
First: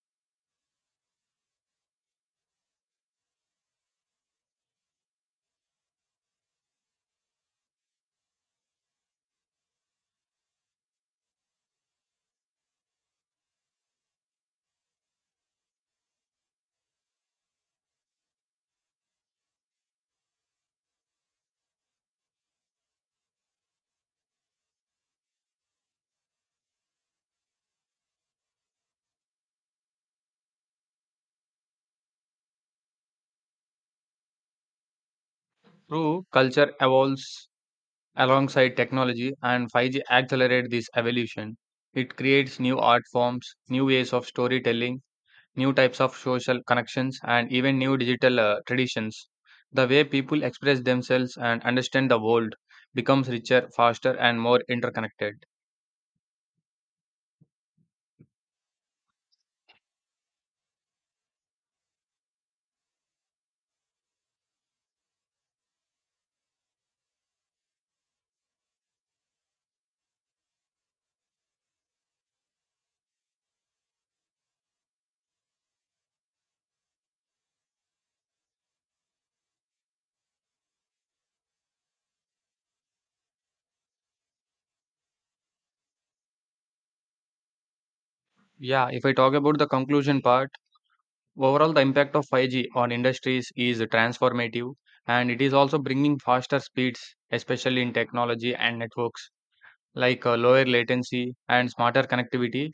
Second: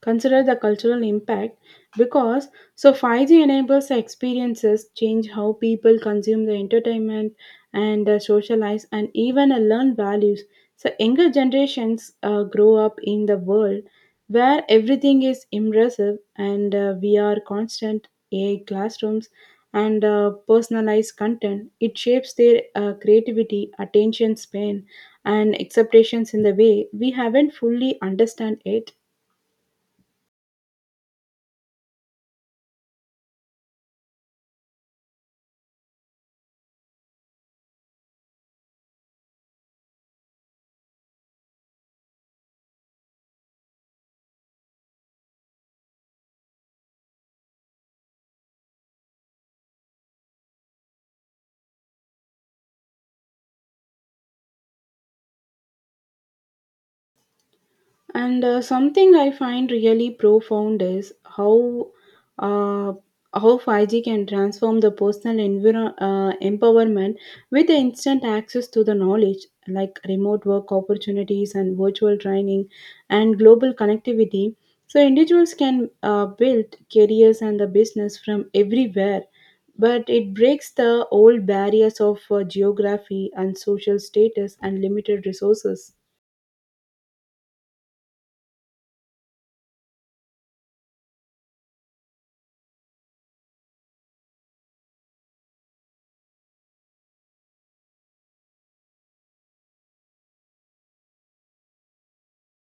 Speaker 1: consider the cultural impact, because so 5G enables experiences change how people consume the entertainment and socialize and even learn values. So younger generations grow up in the world where everything is immersive and VR constant AI classrooms and personalized content. It shapes their creativity, attention span, and expectations in the way we haven't fully understand it.
Speaker 2: True, culture evolves alongside technology, and 5G accelerates this evolution. It creates new art forms, new ways of storytelling, new types of social connections, and even new digital traditions. The way people express themselves and understand the world becomes richer, faster, and more interconnected.
Speaker 1: And something I find really profound is uh, how 5G can transform the personal empowerment with the instant access to the knowledge like remote work opportunities and virtual training and global connectivity. So individuals can build careers and the business from everywhere, but it breaks the old barriers of geography and social status and limited resources.
Speaker 2: Yeah, if I talk about the conclusion part, overall, the impact of 5G on industries is transformative and it is also bringing faster speeds, especially in technology and networks, like lower latency and smarter connectivity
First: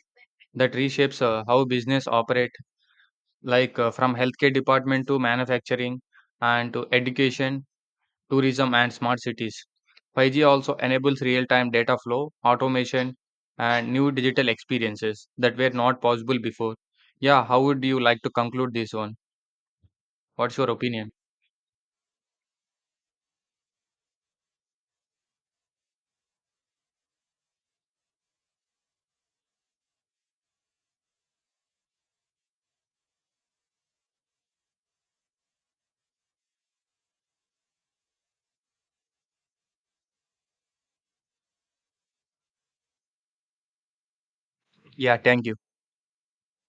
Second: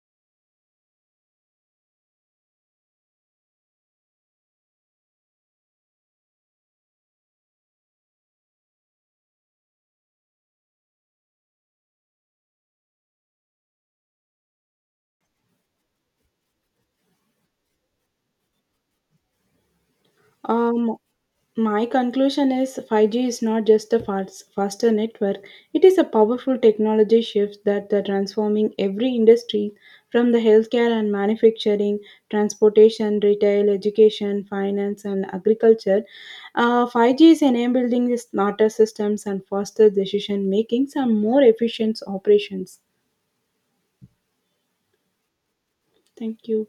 Speaker 2: that reshapes how business operate, like from healthcare department to manufacturing and to education, tourism and smart cities. 5G also enables real-time data flow, automation, and new digital experiences that were not possible before. Yeah, how would you like to conclude this one? What's your
Speaker 1: Um,
Speaker 2: opinion?
Speaker 1: My conclusion is 5G is not just a faster network, it is a powerful technology shift that is transforming every industry from the healthcare and manufacturing, transportation, retail, education, finance, and agriculture. 5G is enabling the smarter systems and faster decision making and more efficient operations.
Speaker 2: Yeah, thank you.
Speaker 1: Thank you.